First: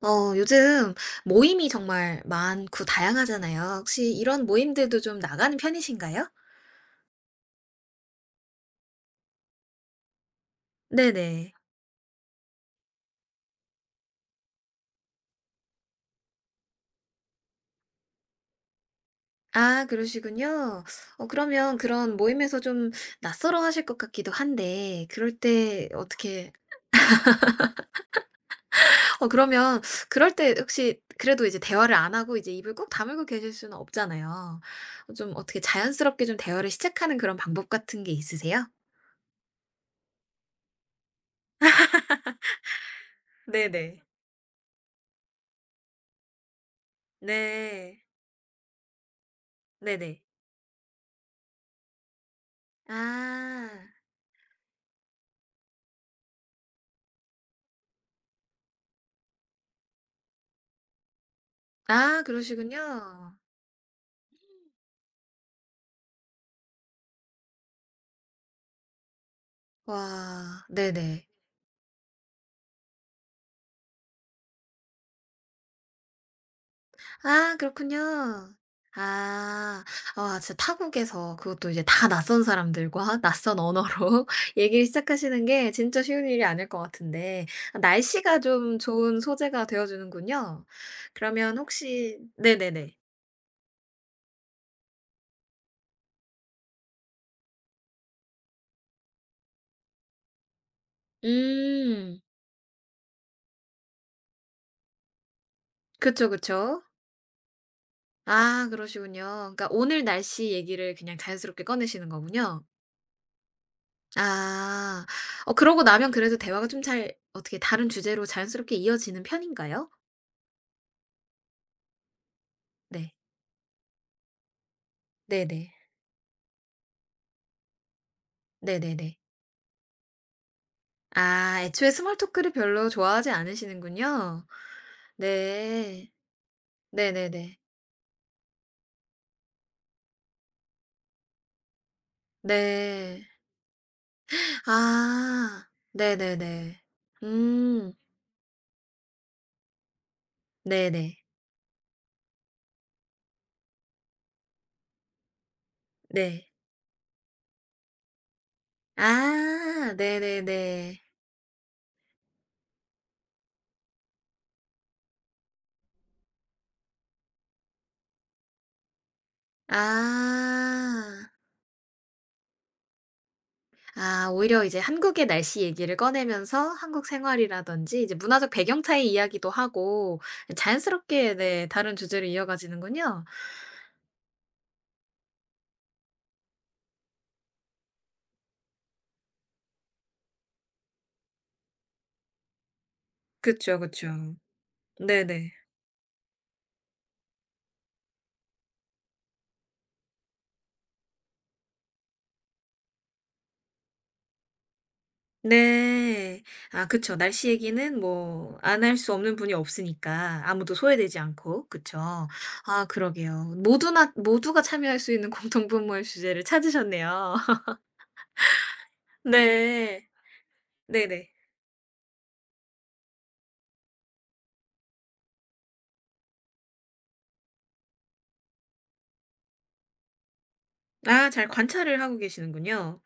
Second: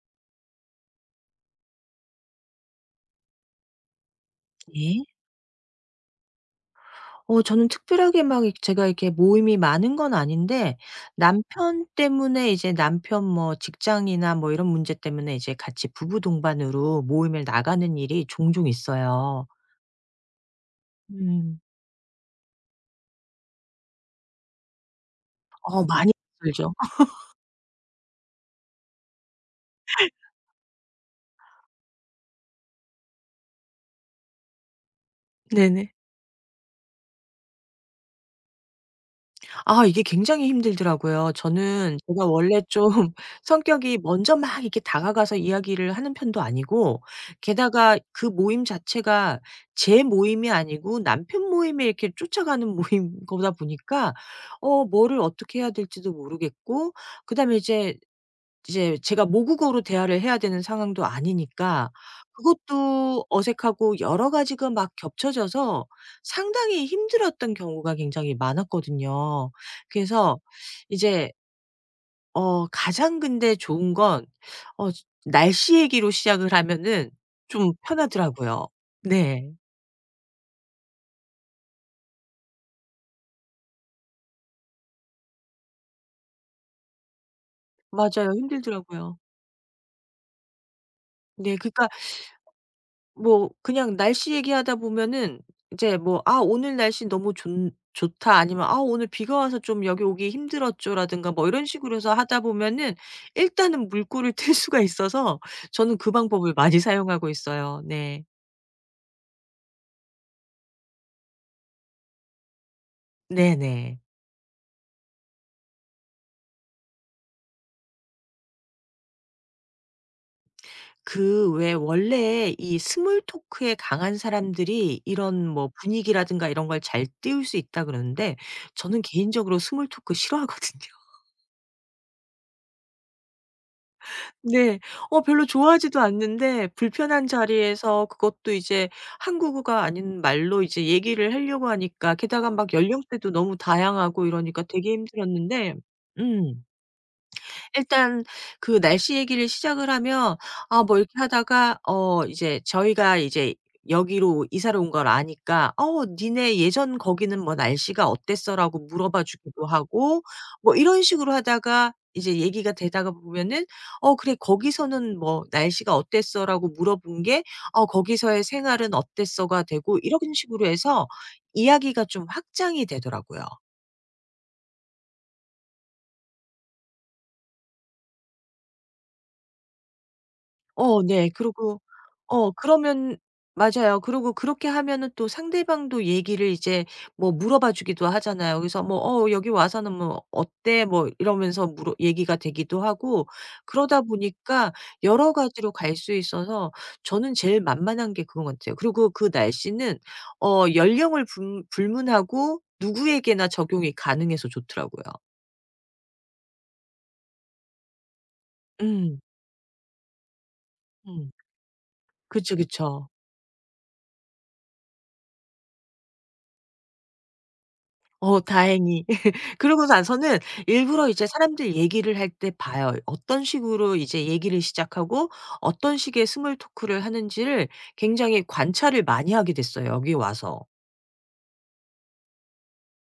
요즘 모임이 정말 많고 다양하잖아요. 혹시 이런 모임들도 네. 좀 나가는 편이신가요? 저는 특별하게 막 이렇게 제가 이렇게 모임이 많은 건 아닌데 네네. 남편 때문에 이제 남편 뭐 직장이나 뭐 이런 문제 때문에 이제 같이 부부 동반으로 모임을 나가는 일이 종종 있어요. 아, 그러시군요. 음. 그러면 그런 모임에서 좀 낯설어 하실 것 같기도 한데, 그럴 때 많이 어떻게, 힘들죠. 그러면 그럴 때 혹시 그래도 이제 대화를 안 하고 이제 입을 꾹 다물고 계실 수는 없잖아요. 좀 어떻게 네네. 자연스럽게 좀 대화를 시작하는 그런 방법 같은 게 있으세요? 아, 이게 굉장히 힘들더라고요. 저는 제가 원래 좀 성격이 네네. 먼저 막 이렇게 다가가서 이야기를 하는 편도 아니고, 게다가 네. 그 모임 자체가 제 네네. 모임이 아니고 남편 모임에 이렇게 쫓아가는 모임 거다 아, 보니까 뭐를 어떻게 해야 될지도 모르겠고, 그다음에 이제 제가 모국어로 대화를 해야 되는 상황도 아니니까 아, 그것도 그러시군요. 어색하고, 여러 가지가 막 겹쳐져서 상당히 힘들었던 경우가 굉장히 많았거든요. 그래서 와. 네네. 이제 가장 근데 좋은 건, 어 날씨 얘기로 시작을 하면은 아 좀 그렇군요. 편하더라고요. 네. 아. 와 진짜 타국에서 그것도 이제 다 낯선 사람들과 낯선 언어로 얘기를 시작하시는 게 진짜 쉬운 일이 아닐 것 같은데 맞아요. 날씨가 좀 힘들더라고요. 좋은 소재가 되어 주는군요. 네. 그러면 그러니까 혹시 네네네. 뭐 그냥 날씨 얘기하다 보면은 이제 뭐 "아, 오늘 날씨 너무 좋 좋다." 아니면 "아, 오늘 비가 와서 좀 여기 오기 힘들었죠."라든가 뭐 이런 식으로 해서 음. 하다 보면은 일단은 물꼬를 틀 수가 있어서, 저는 그 그쵸, 방법을 많이 그쵸. 사용하고 있어요. 네. 아 그러시군요. 그러니까 오늘 날씨 얘기를 그냥 자연스럽게 꺼내시는 거군요. 네네. 아. 그러고 나면 그래도 대화가 좀 잘 어떻게 다른 주제로 자연스럽게 이어지는 편인가요? 그, 왜 원래 이 네. 스몰 토크에 강한 사람들이 이런 네네. 뭐 분위기라든가 이런 걸 잘 띄울 수 있다 그러는데, 저는 네네네. 개인적으로 스몰 토크 싫어하거든요. 아 애초에 스몰 토크를 별로 좋아하지 않으시는군요. 네. 별로 좋아하지도 네. 않는데 불편한 네네네. 자리에서, 그것도 이제 한국어가 아닌 말로 이제 얘기를 하려고 하니까, 게다가 막 네. 연령대도 너무 다양하고 이러니까 되게 아. 힘들었는데. 음. 네네네. 음. 일단 그 날씨 얘기를 시작을 하면 아, 뭐 이렇게 네네. 하다가 이제 저희가 이제 여기로 이사를 온 걸 아니까 "어, 네. 니네 예전 거기는 뭐 날씨가 어땠어?"라고 물어봐 주기도 아 하고, 뭐 네네네. 이런 식으로 하다가 이제 얘기가 되다가 보면은 "어, 그래, 거기서는 뭐 날씨가 어땠어?"라고 물어본 게 "어, 거기서의 생활은 어땠어?"가 되고, 이런 식으로 해서 아. 이야기가 좀 확장이 되더라고요. 아 오히려 이제 한국의 날씨 얘기를 꺼내면서 한국 생활이라든지 이제 문화적 배경 차이 이야기도 하고 네. 자연스럽게 네 그러고 다른 주제로 그러면 이어가지는군요. 맞아요. 그러고 그렇게 하면은 또 상대방도 얘기를 이제 뭐 물어봐 주기도 하잖아요. 그래서 뭐 "어, 여기 와서는 뭐 어때?" 뭐 이러면서 물어, 얘기가 되기도 하고, 그쵸, 그러다 그쵸. 보니까 여러 네네. 가지로 갈 수 있어서 저는 제일 만만한 게 그건 같아요. 그리고 그 날씨는 연령을 불 불문하고 누구에게나 적용이 가능해서 좋더라고요. 네. 아 그쵸. 날씨 얘기는 뭐 안 할 수 음. 없는 분이 없으니까 아무도 소외되지 음. 않고. 그쵸. 그쵸, 아 그쵸. 그러게요. 모두나 모두가 참여할 수 있는 공통분모의 주제를 찾으셨네요. 다행히. 그러고 네. 나서는 일부러 이제 네네. 사람들 얘기를 할 때 봐요. 어떤 식으로 이제 얘기를 시작하고 어떤 식의 스몰 토크를 하는지를 굉장히 관찰을 많이 하게 됐어요, 여기 와서. 아 잘 관찰을 하고 계시는군요.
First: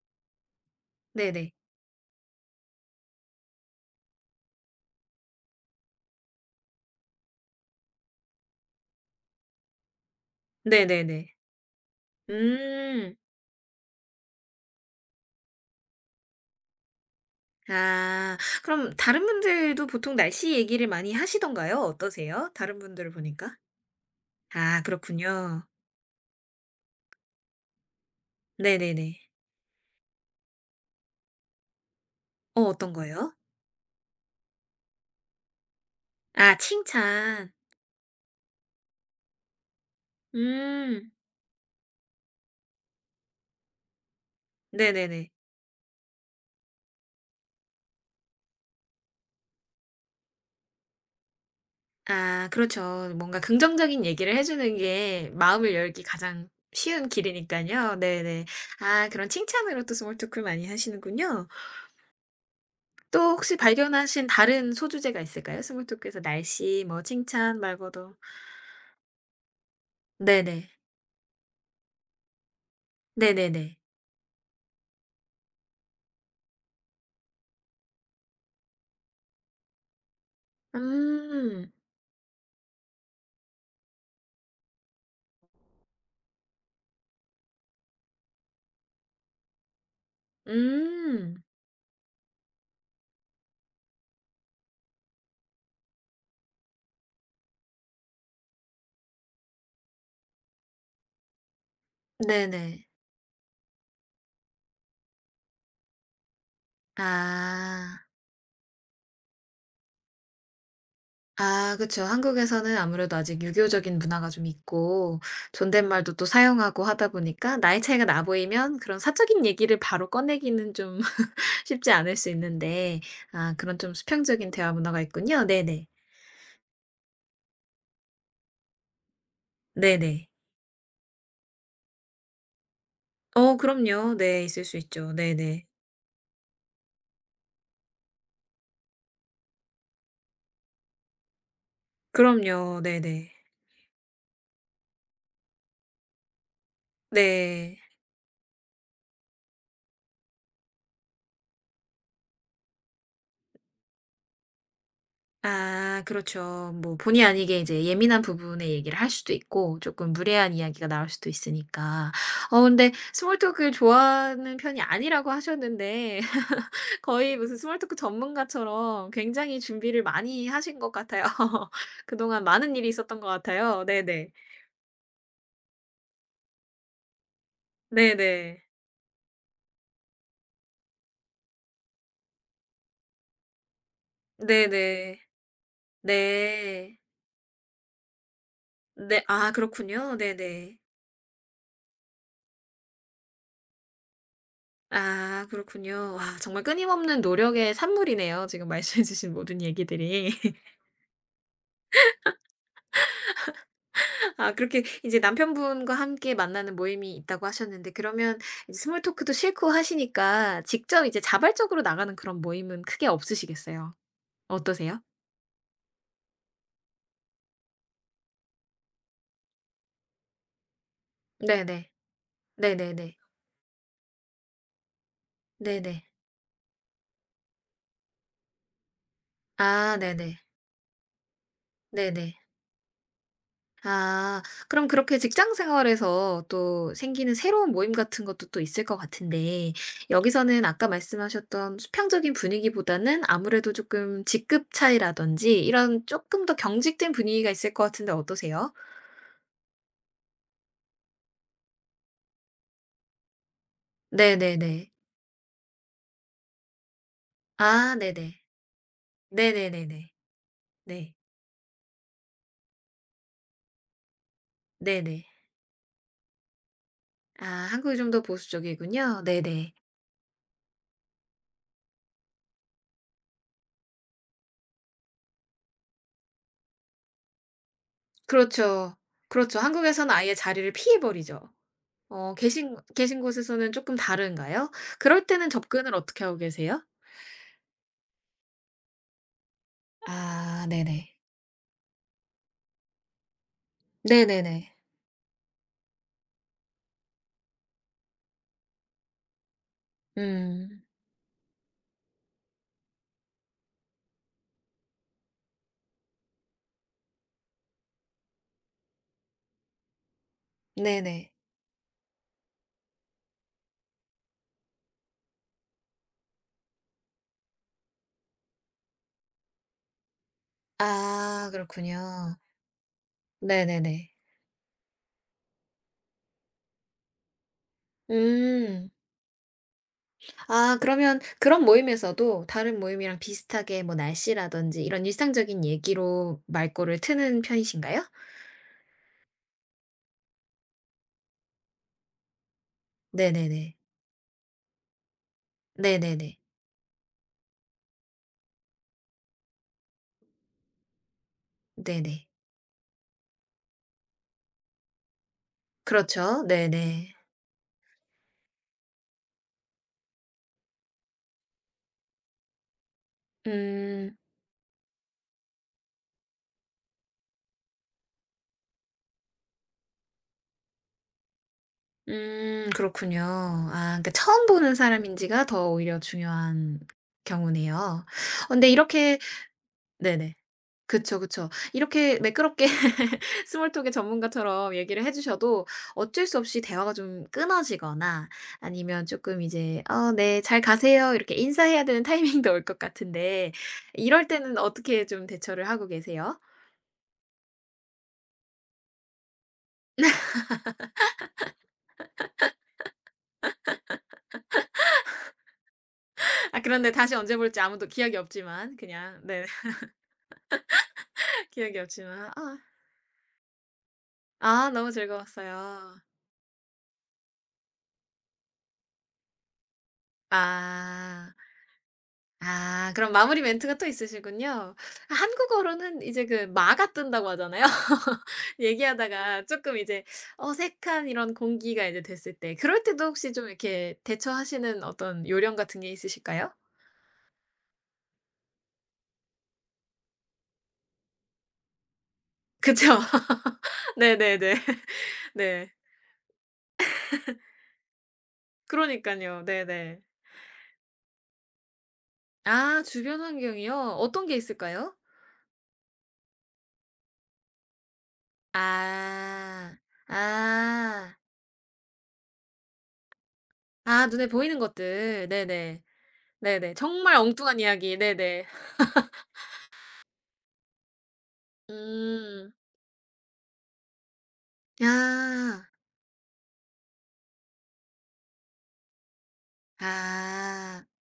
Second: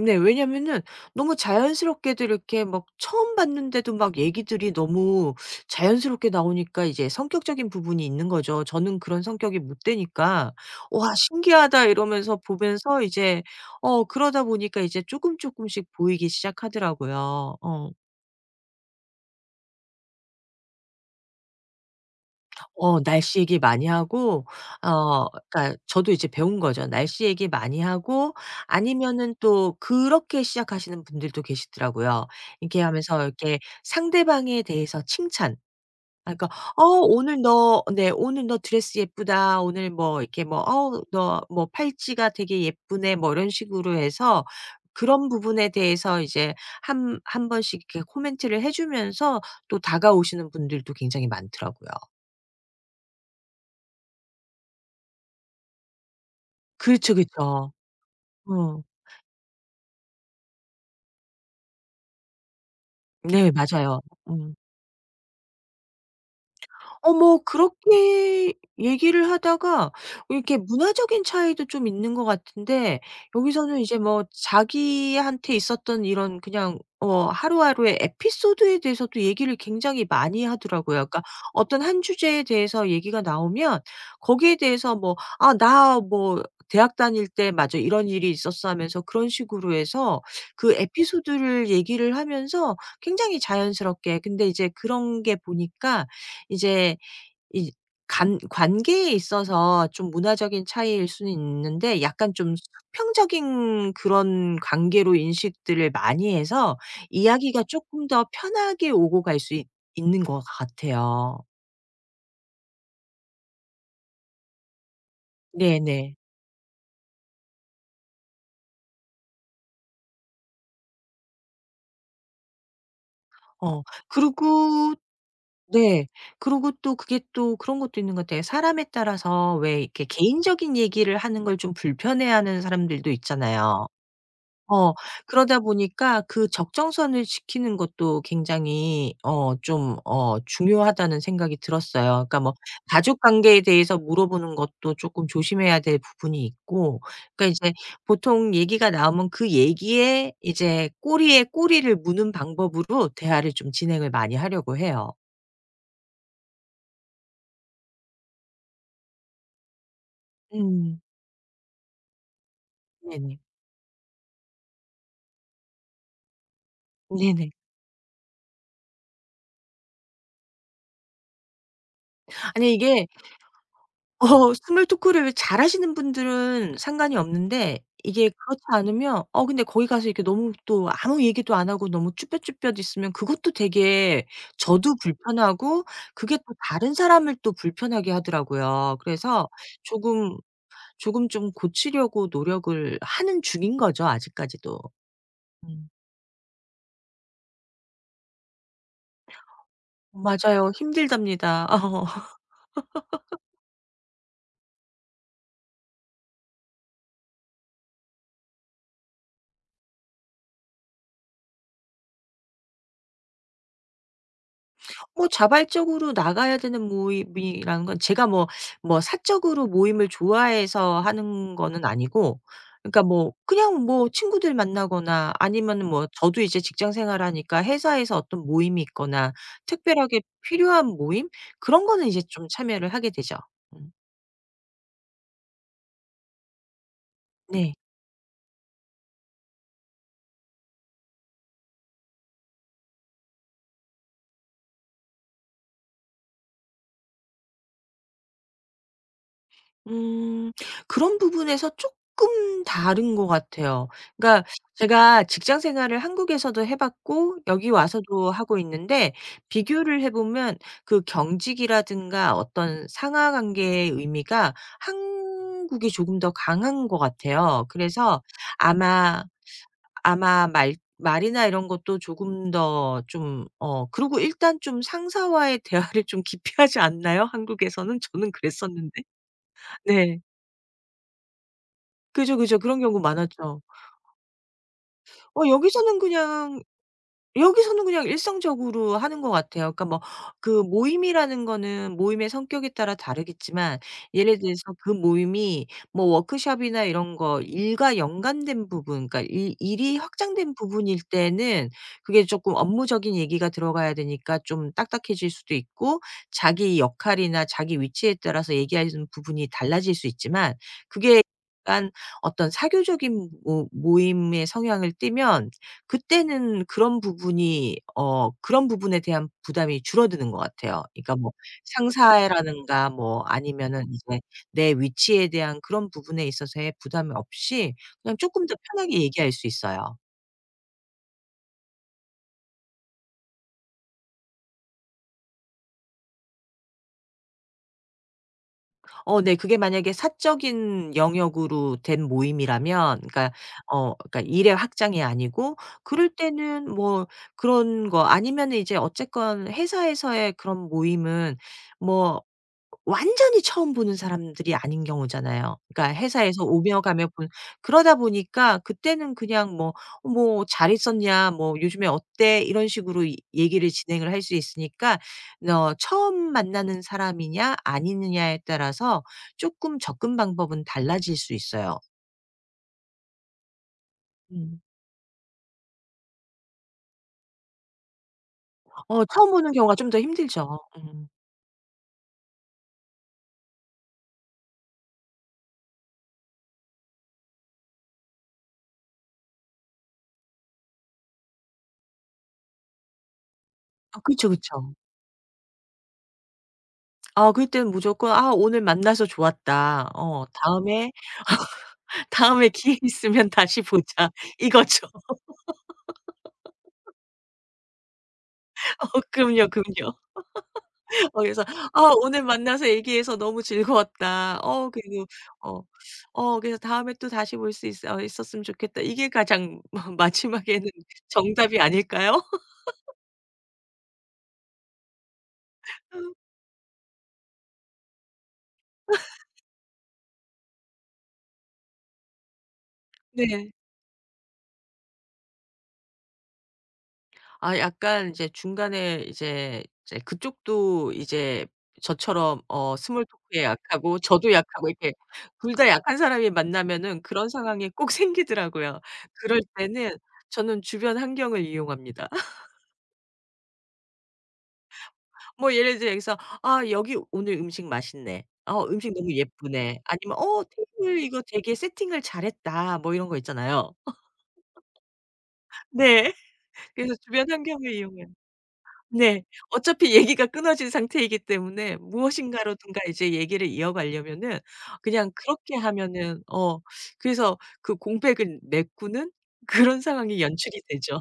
네. 왜냐면은 너무 네네. 자연스럽게도 이렇게 막 처음 봤는데도 막 얘기들이 너무 자연스럽게 나오니까, 이제 성격적인 부분이 있는 거죠. 저는 그런 성격이 못 되니까 '와, 네네네. 신기하다.' 이러면서 보면서 음. 이제 그러다 보니까 이제 조금씩 보이기 시작하더라고요. 아. 그럼 다른 분들도 보통 날씨 얘기를 많이 하시던가요? 어떠세요? 다른 어, 분들을 날씨 보니까? 얘기 많이 하고. 아 그렇군요. 그러니까 저도 이제 배운 거죠. 날씨 얘기 많이 하고, 네네네. 아니면은 또 그렇게 시작하시는 분들도 계시더라고요. 이렇게 어떤 하면서 거요? 이렇게 상대방에 대해서 칭찬. 아, 그러니까 아 "어, 오늘 칭찬. 너", 네 "오늘 너 드레스 예쁘다." 오늘 뭐 이렇게 뭐 "어우, 음. 너 뭐 팔찌가 되게 예쁘네." 뭐 이런 식으로 해서 네네네. 그런 부분에 대해서 이제 한 한 번씩 이렇게 코멘트를 해 주면서 또 다가오시는 분들도 굉장히 많더라고요. 아 그렇죠. 뭔가 긍정적인 얘기를 해 주는 게 마음을 열기 가장 쉬운 그렇죠, 길그이니까죠 요 네네. 어. 아 그런 칭찬으로 또 스몰 토크를 많이 하시는군요. 또 네, 혹시 맞아요. 발견하신 다른 소주제가 있을까요? 스몰 토크에서 날씨 뭐 뭐 칭찬 말고도. 그렇게 얘기를 하다가 이렇게 네네. 문화적인 차이도 좀 있는 것 같은데, 네네네. 여기서는 이제 뭐 자기한테 있었던 이런 그냥 하루하루의 에피소드에 대해서도 얘기를 굉장히 많이 하더라고요. 그러니까 음. 어떤 한 주제에 대해서 얘기가 나오면 거기에 대해서 뭐 "아, 나 뭐 대학 다닐 때, 맞아, 이런 일이 있었어." 하면서 그런 식으로 해서 그 음. 에피소드를 얘기를 하면서 굉장히 자연스럽게, 근데 이제 그런 게 보니까 이제 이 간 관계에 있어서 좀 문화적인 차이일 수는 있는데 약간 좀 네네. 수평적인 그런 관계로 인식들을 많이 해서 이야기가 아. 쪼끔 더 편하게 오고 갈 수 있 있는 것 같아요. 아 그쵸. 한국에서는 아무래도 아직 유교적인 문화가 좀 있고 존댓말도 네네. 또 사용하고 하다 보니까 나이 차이가 나 보이면 그런 사적인 얘기를 바로 꺼내기는 좀 쉽지 않을 수 있는데 아 그런 어 좀 수평적인 대화 그리고 문화가 있군요. 네네. 네. 그리고 또 그게 또 그런 것도 있는 것 같아요. 사람에 따라서 왜 이렇게 네네. 개인적인 얘기를 하는 걸 좀 불편해하는 사람들도 어 있잖아요. 그럼요. 네 있을 수 어. 있죠. 그러다 네네. 보니까 그 적정선을 지키는 것도 굉장히 좀 중요하다는 생각이 들었어요. 그러니까 뭐 그럼요. 가족 네네. 관계에 대해서 물어보는 것도 조금 조심해야 될 부분이 있고, 그러니까 이제 네. 보통 얘기가 나오면 그 얘기에 이제 꼬리에 꼬리를 무는 방법으로 대화를 좀 진행을 많이 하려고 해요. 아 그렇죠. 뭐 본의 아니게 이제 예민한 부분의 얘기를 할 수도 있고 조금 무례한 이야기가 음. 나올 수도 있으니까. 근데 스몰 네네. 토크를 좋아하는 편이 아니라고 하셨는데 거의 네네. 무슨 스몰 토크 전문가처럼 굉장히 준비를 많이 하신 것 같아요. 그동안 아니, 많은 일이 이게 있었던 것 같아요. 네네. 스몰 토크를 잘하시는 분들은 상관이 없는데, 이게 네네. 그렇지 않으면 근데 거기 가서 이렇게 너무 또 아무 얘기도 안 하고 너무 쭈뼛쭈뼛 있으면 그것도 되게 저도 네네. 불편하고, 그게 또 다른 네. 사람을 또 불편하게 하더라고요. 네. 그래서 아 그렇군요. 조금, 네네. 조금 좀 고치려고 노력을 하는 중인 거죠, 아직까지도. 아 음. 그렇군요. 와 정말 끊임없는 노력의 산물이네요. 지금 말씀해 주신 모든 얘기들이. 맞아요. 힘들답니다. 어. 아 그렇게 이제 남편분과 함께 만나는 모임이 있다고 하셨는데 그러면 이제 스몰 토크도 싫고 하시니까 직접 이제 자발적으로 나가는 그런 모임은 크게 없으시겠어요. 어떠세요? 뭐 자발적으로 나가야 되는 모임이라는 건, 제가 뭐 사적으로 모임을 좋아해서 하는 거는 네네. 아니고, 그러니까 네네네. 뭐 그냥 뭐 친구들 만나거나 아니면은 네네. 뭐 저도 이제 직장 생활하니까 회사에서 어떤 모임이 있거나 아 특별하게 네네. 필요한 모임, 그런 거는 이제 네네. 좀 참여를 하게 되죠. 음. 아. 그럼 그렇게 직장 생활에서 또 생기는 새로운 네. 모임 같은 것도 또 있을 것 같은데 여기서는 아까 말씀하셨던 수평적인 분위기보다는 아무래도 조금 직급 차이라든지 이런 조금 더 경직된 분위기가 있을 것 같은데 어떠세요? 음. 그런 부분에서 조금 다른 것 같아요. 그러니까 네네네. 제가 직장 생활을 한국에서도 해 봤고 여기 아 와서도 네네. 하고 있는데, 비교를 해 네네네네. 보면 그 네. 경직이라든가 어떤 상하 관계의 의미가 네네. 한국이 조금 더 강한 것 아 같아요. 한국이 좀 더 그래서 보수적이군요. 아마, 네네. 말 말이나, 이런 것도 조금 더 좀 그리고 일단 좀 상사와의 대화를 좀 기피하지 않나요? 한국에서는? 저는 그렇죠. 그랬었는데. 그렇죠. 한국에서는 네. 아예 자리를 피해 버리죠. 그죠, 그죠. 계신 그런 경우 계신 많았죠. 곳에서는 조금 다른가요? 그럴 때는 접근을 여기서는 어떻게 하고 그냥 계세요? 일상적으로 하는 것 같아요. 그러니까 뭐 그 아 네네. 모임이라는 거는 모임의 성격에 따라 다르겠지만, 예를 들어서 네네네. 그 모임이 뭐 워크숍이나 이런 거 일과 연관된 부분, 그러니까 일 일이 확장된 음. 부분일 때는 그게 조금 업무적인 얘기가 들어가야 되니까 좀 딱딱해질 수도 있고, 자기 역할이나 자기 위치에 따라서 얘기하는 부분이 달라질 수 있지만, 그게 네네. 약간 어떤 사교적인 모 모임의 성향을 띠면, 그때는 그런 부분이 어 그런 부분에 대한 부담이 줄어드는 것 같아요. 그러니까 뭐 아 그렇군요. 상사라든가 뭐 아니면은 네네네. 이제 내 위치에 대한 그런 부분에 있어서의 부담이 없이 그냥 쪼끔 더 음. 편하게 얘기할 수 있어요. 아 그러면 그런 모임에서도 다른 모임이랑 비슷하게 뭐 날씨라든지 이런 일상적인 얘기로 말꼬를 트는 편이신가요? 네. 그게 만약에 사적인 영역으로 된 모임이라면, 그러니까 네네네. 그러니까 일의 확장이 아니고 그럴 네네네. 때는 뭐, 그런 거 아니면은 이제 어쨌건 회사에서의 그런 모임은 뭐 네네. 완전히 처음 보는 사람들이 아닌 경우잖아요. 그러니까 그렇죠. 회사에서 오며 가며 네네. 본, 그러다 보니까 그때는 그냥 뭐 "어, 뭐 잘 있었냐?" 뭐 "요즘에 어때?" 이런 식으로 이 얘기를 진행을 음. 할 수 있으니까, 처음 만나는 사람이냐 아니느냐에 따라서 쪼끔 접근 방법은 달라질 수 있어요. 그렇군요. 아 그러니까 처음 음. 보는 사람인지가 더 오히려 중요한 경우네요. 근데 이렇게 처음 보는 경우가 좀 더 네네. 힘들죠. 음. 그쵸, 그쵸. 이렇게 매끄럽게 스몰 톡의 전문가처럼 얘기를 해 주셔도 어쩔 수 없이 대화가 좀 끊어지거나 아니면 조금 이제 "어 네. 잘 가세요." 이렇게 인사해야 되는 타이밍도 올 것 같은데 아, 이럴 그쵸, 때는 그쵸. 어떻게 좀 대처를 하고 계세요? 아, 그럴 때는 무조건 '아, 오늘 만나서 좋았다. 어, 다음에', "다음에 기회 있으면 다시 보자." 이거죠. 아 그런데 다시 언제 볼지 아무도 기억이 없지만 그냥 네 그럼요, 그럼요. 그래서 기억이 "아, 오늘 없지만 아 만나서 얘기해서 너무 즐거웠다. "아 어, 너무 그리고 어, 즐거웠어요." 어, 그래서 다음에 또 다시 볼 수 있어, 어, 있었으면 좋겠다." 이게 가장 마 마지막에는 아. 정답이 아닐까요? 아 그럼 마무리 멘트가 또 있으시군요. 한국어로는 이제 그 마가 뜬다고 하잖아요. 얘기하다가 조금 이제 어색한 이런 공기가 이제 됐을 때 그럴 때도 혹시 좀 네. 이렇게 대처하시는 어떤 요령 같은 게 있으실까요? 아, 약간 이제 중간에 이제 그쪽도 이제 저처럼 그쵸. 스몰 토크에 약하고 저도 네네네. 약하고, 이렇게 둘 다 네. 약한 사람이 만나면은 그런 상황이 꼭 생기더라고요. 그럴 그러니깐요. 때는 네네. 저는 주변 환경을 이용합니다. 아 주변 환경이요? 어떤 게 있을까요? 뭐 예를 들어서 "아, 여기 오늘 음식 맛있네." "어, 음식 너무 아. 예쁘네." 아니면 "어, 테이블 아. 이거 되게 세팅을 잘했다." 뭐 이런 거 있잖아요. 아 눈에 보이는 것들. 네네. 네. 네네. 그래서 정말 주변 엉뚱한 환경을 이야기. 이용해요. 네네. 네. 어차피 얘기가 끊어진 상태이기 때문에 음. 무엇인가로든가 이제 얘기를 이어가려면은 그냥 그렇게 아. 하면은, 그래서 그 공백을 메꾸는 그런 상황이 연출이 아. 되죠.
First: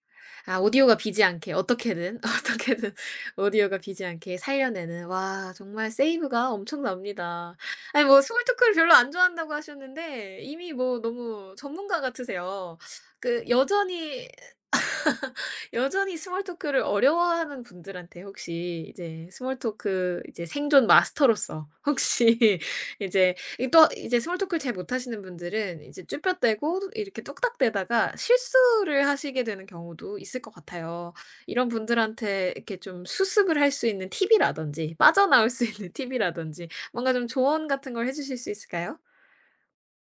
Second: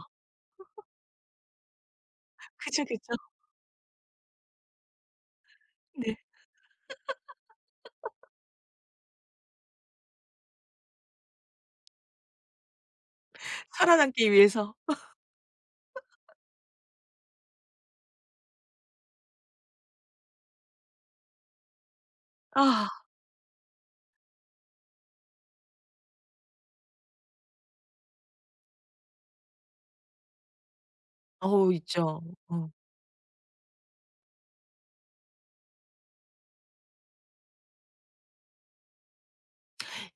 아 오디오가 비지 않게 어떻게든, 그죠, 어떻게든 그죠. 오디오가 비지 않게 살려내는 와 정말 네. 세이브가 엄청납니다. 아니 뭐 스몰토크를 별로 안 좋아한다고 하셨는데 이미 뭐 너무 전문가 같으세요. 그 여전히 살아남기 위해서. 여전히 스몰토크를 어려워하는 분들한테 혹시 이제 스몰토크 이제 생존 마스터로서 혹시 아. 이제 이 또 이제 스몰 토크를 잘 못하시는 분들은 이제 쭈뼛대고 이렇게 뚝딱대다가 실수를 하시게 되는 경우도 있을 것 같아요. 이런 어우, 있죠. 분들한테 어. 이렇게 좀 수습을 할 수 있는 팁이라든지 빠져나올 수 있는 팁이라든지 뭔가 좀 조언 같은 걸 해 주실 수 있을까요?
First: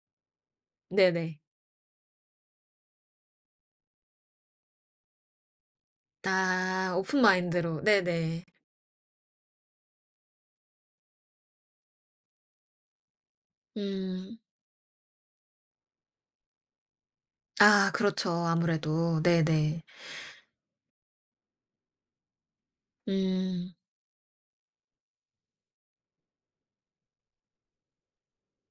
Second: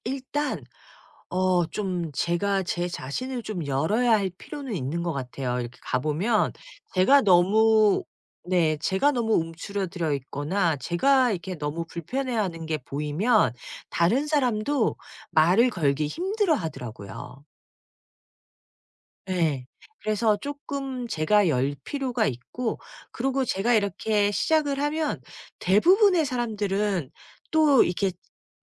일단 네네. 좀 제가 제 자신을 좀 열어야 할 필요는 있는 것 같아요. 이렇게 가 보면 아 오픈 제가 마인드로. 너무 네네. 네, 제가 너무 움츠러들어 있거나 제가 이렇게 너무 불편해하는 게 보이면 다른 음. 사람도 말을 걸기 힘들어 하더라고요. 아 그렇죠. 아무래도. 예. 네네. 그래서 쪼끔 제가 열 필요가 있고, 그리고 음. 제가 이렇게 시작을 하면 대부분의 사람들은 또 이렇게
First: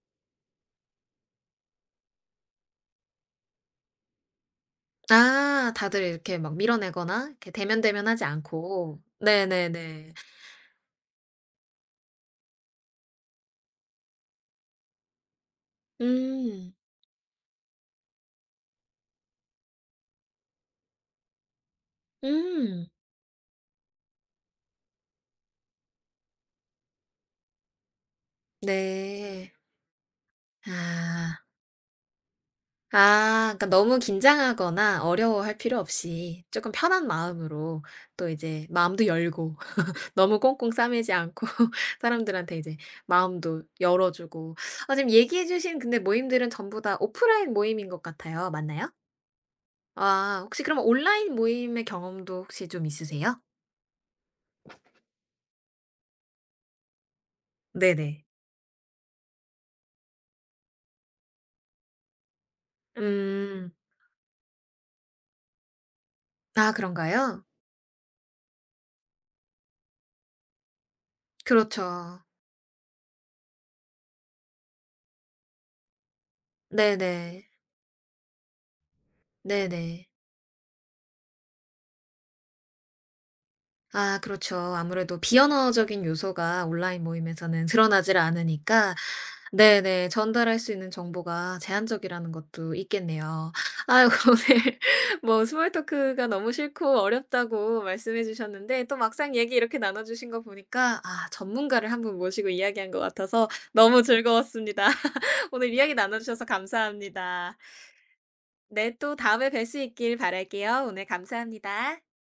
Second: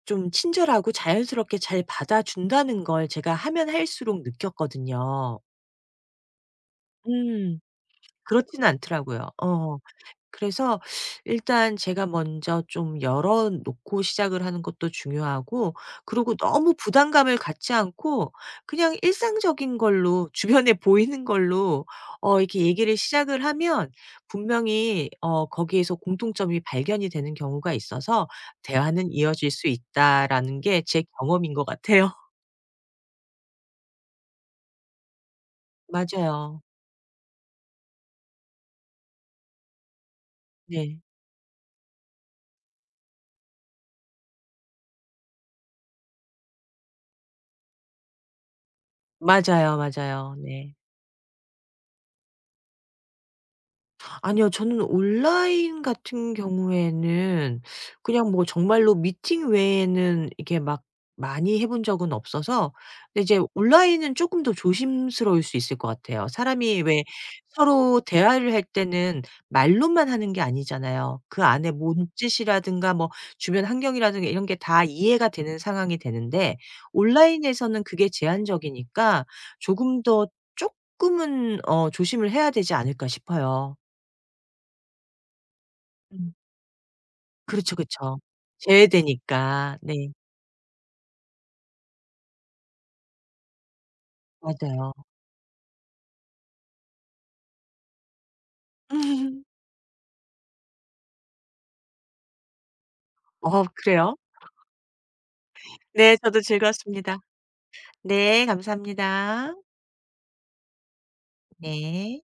좀 친절하고 자연스럽게 잘 받아준다는 걸 제가 하면 할수록 느꼈거든요. 아 다들 이렇게 막 밀어내거나 이렇게 음. 대면대면하지 그렇지는 않고. 않더라고요. 네네네. 그래서 일단 제가 먼저 좀 열어 놓고 시작을 하는 것도 중요하고, 그리고 음. 너무 부담감을 갖지 않고 그냥 일상적인 걸로 주변에 보이는 걸로 이렇게 음. 얘기를 시작을 하면 분명히 거기에서 공통점이 발견이 되는 경우가 있어서, '대화는 이어질 네. 수 있다.'라는 게 제 아. 경험인 것 같아요. 아 그러니까 너무 긴장하거나 어려워할 필요 없이 맞아요. 조금 편한 마음으로 또 이제 마음도 열고 너무 꽁꽁 네. 싸매지 않고 사람들한테 이제 마음도 열어 주고. 아 지금 얘기해 주신 근데 모임들은 전부 다 오프라인 모임인 것 같아요. 맞나요? 맞아요, 맞아요. 아 혹시 네. 그럼 온라인 모임의 경험도 혹시 좀 있으세요? 아니요. 저는 온라인 같은 경우에는 네네. 그냥 뭐 정말로 미팅 외에는 이게 막 많이 해본 적은 없어서, 근데 이제 음. 온라인은 조금 더 조심스러울 수 있을 것 같아요. 아 사람이, 왜 그런가요? 서로 대화를 할 때는 말로만 하는 게 아니잖아요. 그 안에 그렇죠. 몸짓이라든가 뭐 주변 환경이라든가 이런 게 다 이해가 되는 상황이 되는데 네네. 온라인에서는 그게 제한적이니까 조금 네네. 더 조금은 조심을 해야 되지 않을까 싶어요. 아 그렇죠. 아무래도 비언어적인 음. 요소가 온라인 모임에서는 그렇죠, 드러나질 그쵸. 않으니까 제외되니까. 네. 네네. 전달할 수 있는 정보가 제한적이라는 것도 있겠네요. 아 오늘 맞아요. 뭐 스몰 토크가 너무 싫고 어렵다고 말씀해 주셨는데 또 막상 얘기 이렇게 나눠 주신 거 보니까 아 전문가를 한 분 모시고 이야기한 것 같아서 어, 너무 그래요? 즐거웠습니다. 오늘 이야기 네. 나눠 저도 주셔서 즐거웠습니다. 감사합니다. 네. 네 또 다음에 감사합니다. 뵐 수 있길 바랄게요. 오늘 감사합니다. 네.